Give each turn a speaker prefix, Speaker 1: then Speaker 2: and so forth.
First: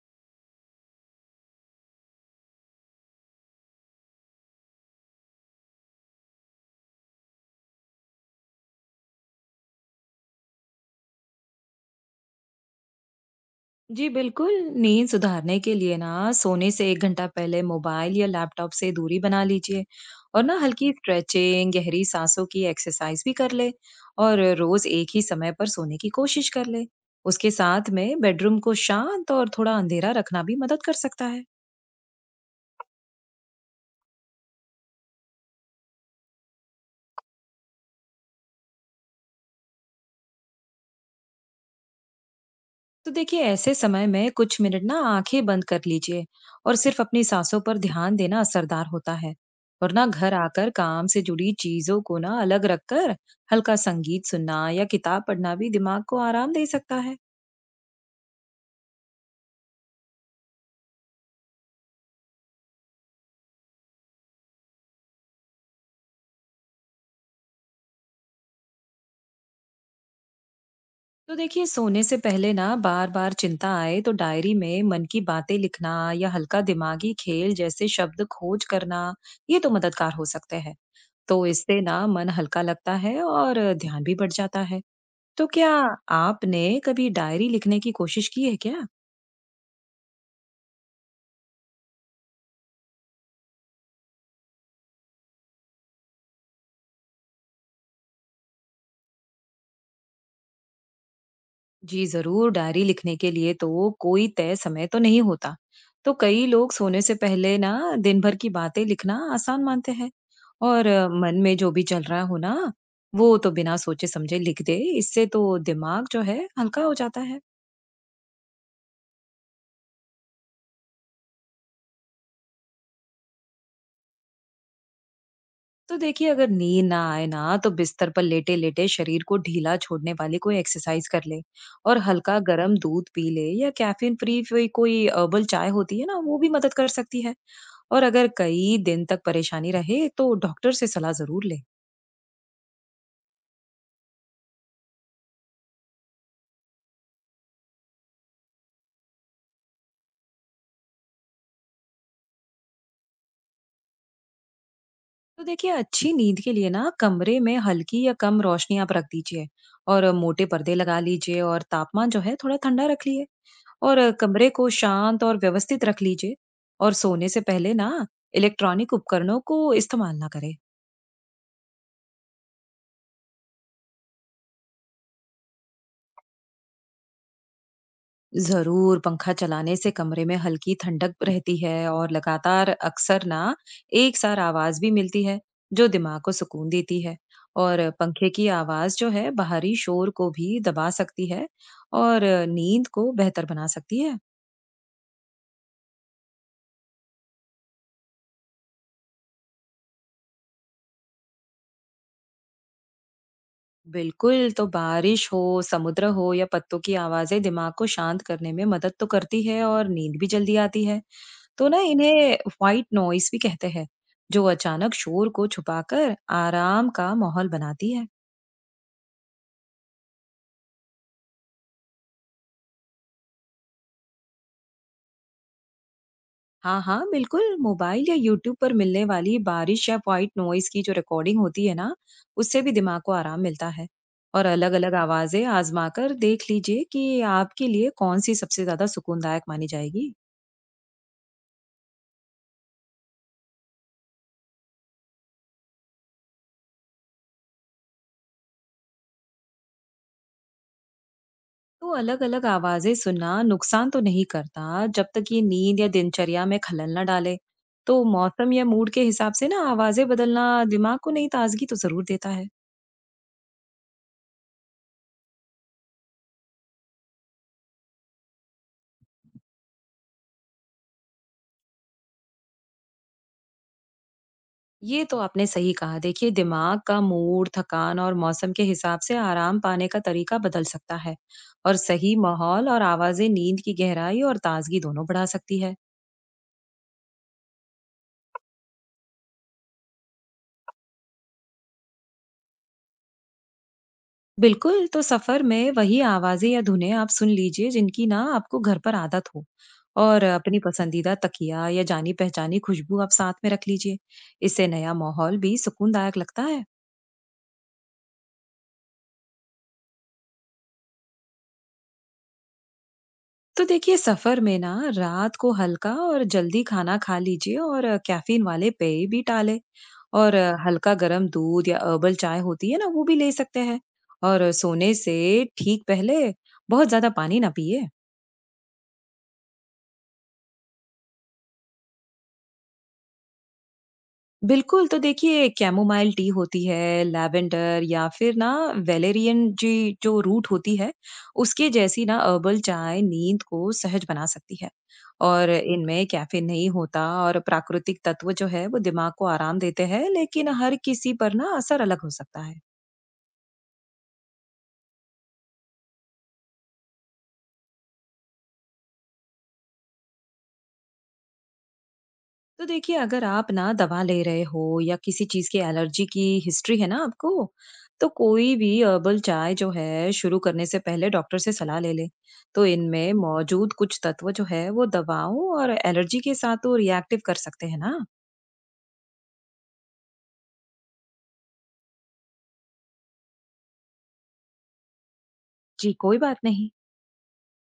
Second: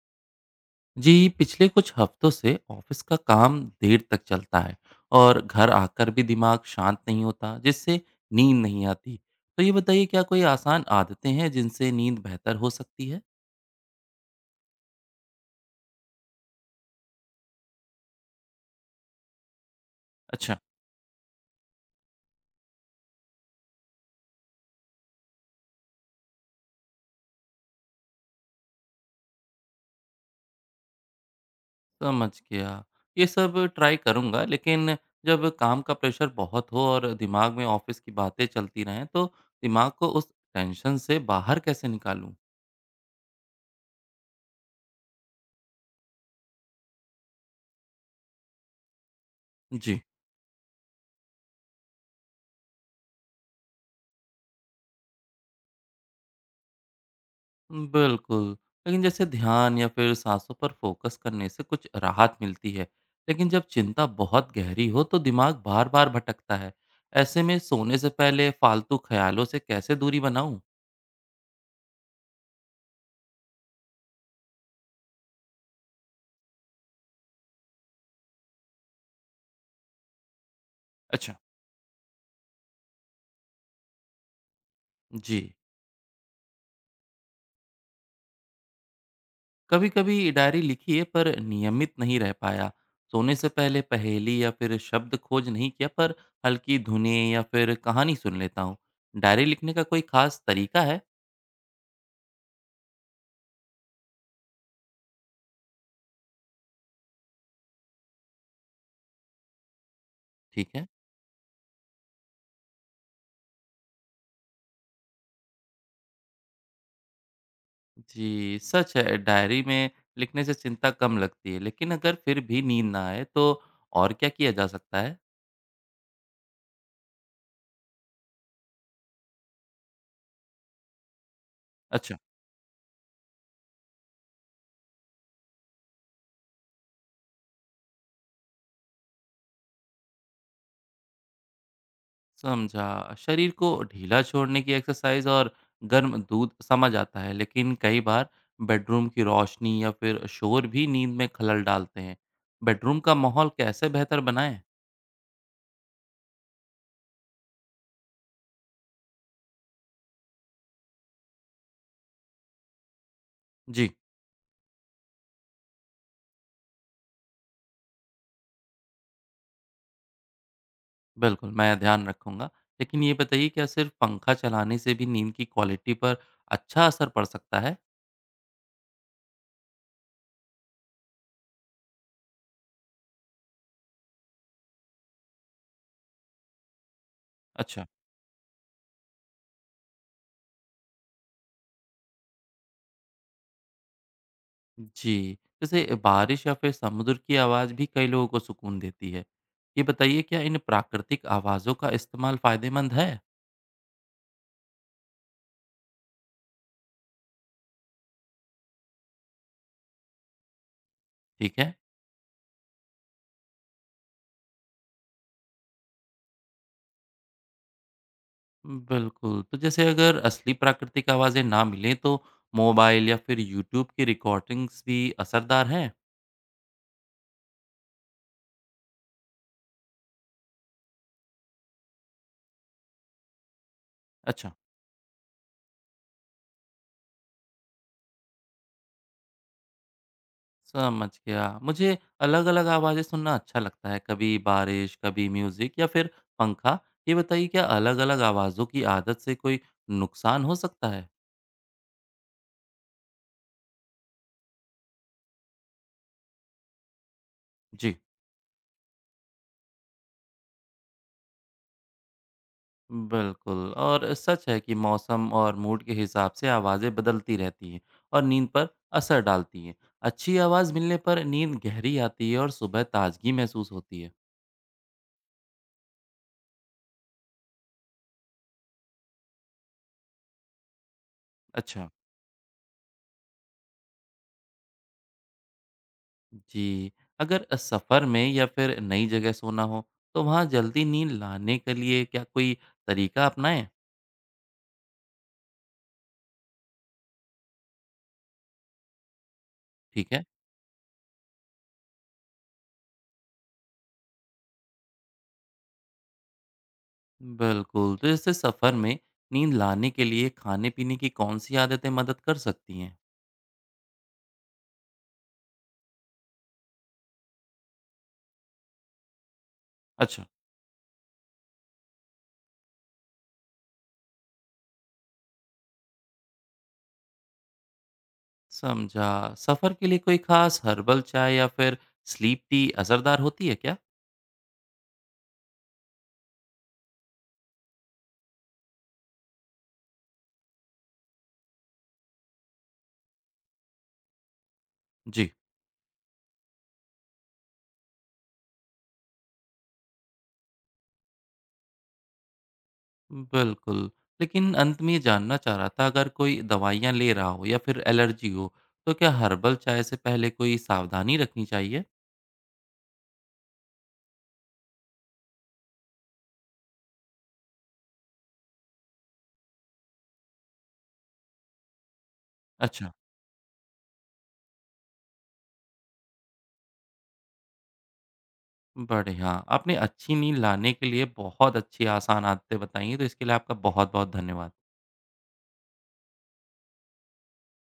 Speaker 1: जी, पिछले कुछ हफ्तों से ऑफिस का काम देर तक चलता है और घर आकर भी दिमाग शांत नहीं होता, जिससे नींद नहीं आती। तो ये बताइए क्या कोई आसान आदतें हैं जिनसे नींद बेहतर हो सकती है?
Speaker 2: जी बिल्कुल, नींद सुधारने के लिए ना सोने से 1 घंटा पहले मोबाइल या लैपटॉप से दूरी बना लीजिए और
Speaker 1: अच्छा,
Speaker 2: ना हल्की स्ट्रेचिंग, गहरी साँसों की एक्सरसाइज़ भी कर ले और रोज़ एक ही समय पर सोने की कोशिश कर ले। उसके साथ में बेडरूम को शांत और थोड़ा अंधेरा रखना भी मदद कर सकता है।
Speaker 1: समझ गया। ये सब ट्राई करूँगा, लेकिन जब काम का प्रेशर बहुत हो और दिमाग में ऑफिस की बातें चलती रहें, तो दिमाग को उस टेंशन से बाहर कैसे निकालूँ?
Speaker 2: तो देखिए ऐसे समय में कुछ मिनट ना आंखें बंद कर लीजिए और सिर्फ अपनी सांसों पर ध्यान देना असरदार होता है। और
Speaker 1: जी।
Speaker 2: ना घर आकर काम से जुड़ी चीजों को ना अलग रखकर हल्का संगीत सुनना या किताब पढ़ना भी दिमाग को आराम दे सकता है।
Speaker 1: बिल्कुल, लेकिन जैसे ध्यान या फिर साँसों पर फोकस करने से कुछ राहत मिलती है, लेकिन जब चिंता बहुत गहरी हो तो दिमाग बार-बार भटकता है। ऐसे में सोने से पहले फालतू ख्यालों से कैसे दूरी बनाऊँ?
Speaker 2: तो देखिए सोने से पहले ना बार बार चिंता आए तो डायरी में मन की बातें लिखना या हल्का दिमागी खेल जैसे शब्द खोज करना ये तो मददगार हो सकते हैं।
Speaker 1: अच्छा
Speaker 2: तो इससे ना मन हल्का लगता है और ध्यान भी बढ़ जाता है। तो
Speaker 1: जी,
Speaker 2: क्या आपने कभी डायरी लिखने की कोशिश की है क्या?
Speaker 1: कभी-कभी डायरी लिखी है पर नियमित नहीं रह पाया। सोने से पहले पहेली या फिर शब्द खोज नहीं किया पर हल्की धुनें या फिर कहानी सुन लेता हूँ। डायरी लिखने का कोई खास तरीका है?
Speaker 2: जी जरूर, डायरी लिखने के लिए तो कोई तय समय तो नहीं होता। तो कई लोग सोने से पहले ना दिन भर की बातें लिखना आसान मानते हैं।
Speaker 1: ठीक है।
Speaker 2: और मन में जो भी चल रहा हो ना वो तो बिना सोचे समझे लिख दे। इससे तो दिमाग जो है हल्का हो जाता है।
Speaker 1: जी, सच है डायरी में लिखने से चिंता कम लगती है, लेकिन अगर फिर भी नींद ना आए तो और क्या किया जा सकता है?
Speaker 2: तो देखिए अगर नींद ना आए ना तो बिस्तर पर लेटे लेटे शरीर को ढीला छोड़ने वाली कोई एक्सरसाइज कर ले और
Speaker 1: अच्छा,
Speaker 2: हल्का गर्म दूध पी ले या कैफीन फ्री कोई कोई हर्बल चाय होती है ना वो भी मदद कर सकती है। और अगर कई दिन तक परेशानी रहे तो डॉक्टर से सलाह जरूर ले।
Speaker 1: समझा। शरीर को ढीला छोड़ने की एक्सरसाइज और गर्म दूध समझ आता है, लेकिन कई बार बेडरूम की रोशनी या फिर शोर भी नींद में खलल डालते हैं। बेडरूम का माहौल कैसे बेहतर बनाएं?
Speaker 2: तो देखिए अच्छी नींद के लिए ना कमरे में हल्की या कम रोशनी आप रख दीजिए और मोटे पर्दे लगा लीजिए और तापमान जो है थोड़ा ठंडा रख लिए।
Speaker 1: जी,
Speaker 2: और कमरे को शांत और व्यवस्थित रख लीजिए और सोने से पहले ना इलेक्ट्रॉनिक उपकरणों को इस्तेमाल ना करें।
Speaker 1: बिल्कुल, मैं ध्यान रखूँगा। लेकिन ये बताइए क्या सिर्फ पंखा चलाने से भी नींद की क्वालिटी पर अच्छा असर पड़ सकता है?
Speaker 2: जरूर पंखा चलाने से कमरे में हल्की ठंडक रहती है और लगातार अक्सर ना एक सार आवाज भी मिलती है जो दिमाग को सुकून देती है।
Speaker 1: अच्छा।
Speaker 2: और पंखे की आवाज जो है बाहरी शोर को भी दबा सकती है और नींद को बेहतर बना सकती है।
Speaker 1: जी, जैसे बारिश या फिर समुद्र की आवाज़ भी कई लोगों को सुकून देती है। ये बताइए क्या इन प्राकृतिक आवाज़ों का इस्तेमाल फ़ायदेमंद है?
Speaker 2: बिल्कुल, तो बारिश हो, समुद्र हो या पत्तों की आवाज़ें दिमाग को शांत करने में मदद तो करती है और नींद भी जल्दी आती है।
Speaker 1: ठीक
Speaker 2: तो
Speaker 1: है।
Speaker 2: ना इन्हें व्हाइट नॉइज़ भी कहते हैं, जो अचानक शोर को छुपाकर आराम का माहौल बनाती है।
Speaker 1: बिल्कुल, तो जैसे अगर असली प्राकृतिक आवाज़ें ना मिलें तो मोबाइल या फिर यूट्यूब की रिकॉर्डिंग्स भी असरदार हैं?
Speaker 2: हाँ, हाँ, बिल्कुल, मोबाइल या यूट्यूब पर मिलने वाली बारिश या व्हाइट नॉइज़ की जो रिकॉर्डिंग होती है ना, उससे भी दिमाग को आराम मिलता है। और
Speaker 1: अच्छा,
Speaker 2: अलग-अलग आवाज़ें आज़मा कर देख लीजिए कि आपके लिए कौन-सी सबसे ज़्यादा सुकूनदायक मानी जाएगी।
Speaker 1: समझ गया। मुझे अलग-अलग आवाज़ें सुनना अच्छा लगता है, कभी बारिश, कभी म्यूज़िक या फिर पंखा। ये बताइए क्या अलग-अलग आवाज़ों की आदत से कोई नुकसान हो सकता है?
Speaker 2: तो अलग-अलग आवाजें सुनना नुकसान तो नहीं करता जब तक ये नींद या दिनचर्या में खलल ना डाले।
Speaker 1: जी।
Speaker 2: तो मौसम या मूड के हिसाब से ना आवाजें बदलना दिमाग को नई ताजगी तो जरूर देता है।
Speaker 1: बिल्कुल और सच है कि मौसम और मूड के हिसाब से आवाज़ें बदलती रहती हैं और नींद पर असर डालती हैं। अच्छी आवाज़ मिलने पर नींद गहरी आती है और सुबह ताजगी महसूस होती है।
Speaker 2: ये तो आपने सही कहा, देखिए दिमाग का मूड थकान और मौसम के हिसाब से आराम पाने का तरीका बदल सकता है। और
Speaker 1: अच्छा
Speaker 2: सही माहौल और आवाजें नींद की गहराई और ताजगी दोनों बढ़ा सकती है।
Speaker 1: जी, अगर सफ़र में या फिर नई जगह सोना हो तो वहाँ जल्दी नींद लाने के लिए क्या कोई तरीका अपनाएं?
Speaker 2: बिल्कुल, तो सफ़र में वही आवाज़ें या धुनें आप सुन लीजिए जिनकी ना आपको घर पर आदत हो।
Speaker 1: ठीक है।
Speaker 2: और अपनी पसंदीदा तकिया या जानी-पहचानी खुशबू आप साथ में रख लीजिए। इससे नया माहौल भी सुकूनदायक लगता है।
Speaker 1: बिल्कुल, तो जैसे सफ़र में नींद लाने के लिए खाने पीने की कौन सी आदतें मदद कर सकती हैं?
Speaker 2: तो देखिए सफ़र में ना रात को हल्का और जल्दी खाना खा लीजिए और कैफ़ीन वाले पेय भी टालें।
Speaker 1: अच्छा,
Speaker 2: और हल्का गर्म दूध या हर्बल चाय होती है ना, वो भी ले सकते हैं। और सोने से ठीक पहले बहुत ज़्यादा पानी ना पिएँ।
Speaker 1: समझा। सफर के लिए कोई खास हर्बल चाय या फिर स्लीप टी असरदार होती है क्या?
Speaker 2: बिल्कुल, तो देखिए कैमोमाइल टी होती है, लैवेंडर या फिर ना वेलेरियन जी जो रूट होती है, उसके जैसी ना हर्बल चाय नींद को सहज बना सकती है।
Speaker 1: जी,
Speaker 2: और इनमें कैफ़ीन नहीं होता और प्राकृतिक तत्व जो है वो दिमाग को आराम देते हैं, लेकिन हर किसी पर ना असर अलग हो सकता है।
Speaker 1: बिल्कुल, लेकिन अंत में ये जानना चाह रहा था, अगर कोई दवाइयाँ ले रहा हो या फिर एलर्जी हो तो क्या हर्बल चाय से पहले कोई सावधानी रखनी चाहिए?
Speaker 2: तो देखिए अगर आप ना दवा ले रहे हो या किसी चीज की एलर्जी की हिस्ट्री है ना आपको, तो कोई भी हर्बल चाय जो है शुरू करने से पहले डॉक्टर से सलाह ले ले। तो
Speaker 1: अच्छा,
Speaker 2: इनमें मौजूद कुछ तत्व जो है वो दवाओं और एलर्जी के साथ तो रिएक्टिव कर सकते हैं ना।
Speaker 1: बढ़िया। आपने अच्छी नींद लाने के लिए बहुत अच्छी आसान आदतें बताई हैं, तो इसके लिए आपका बहुत बहुत धन्यवाद।
Speaker 2: जी कोई बात नहीं।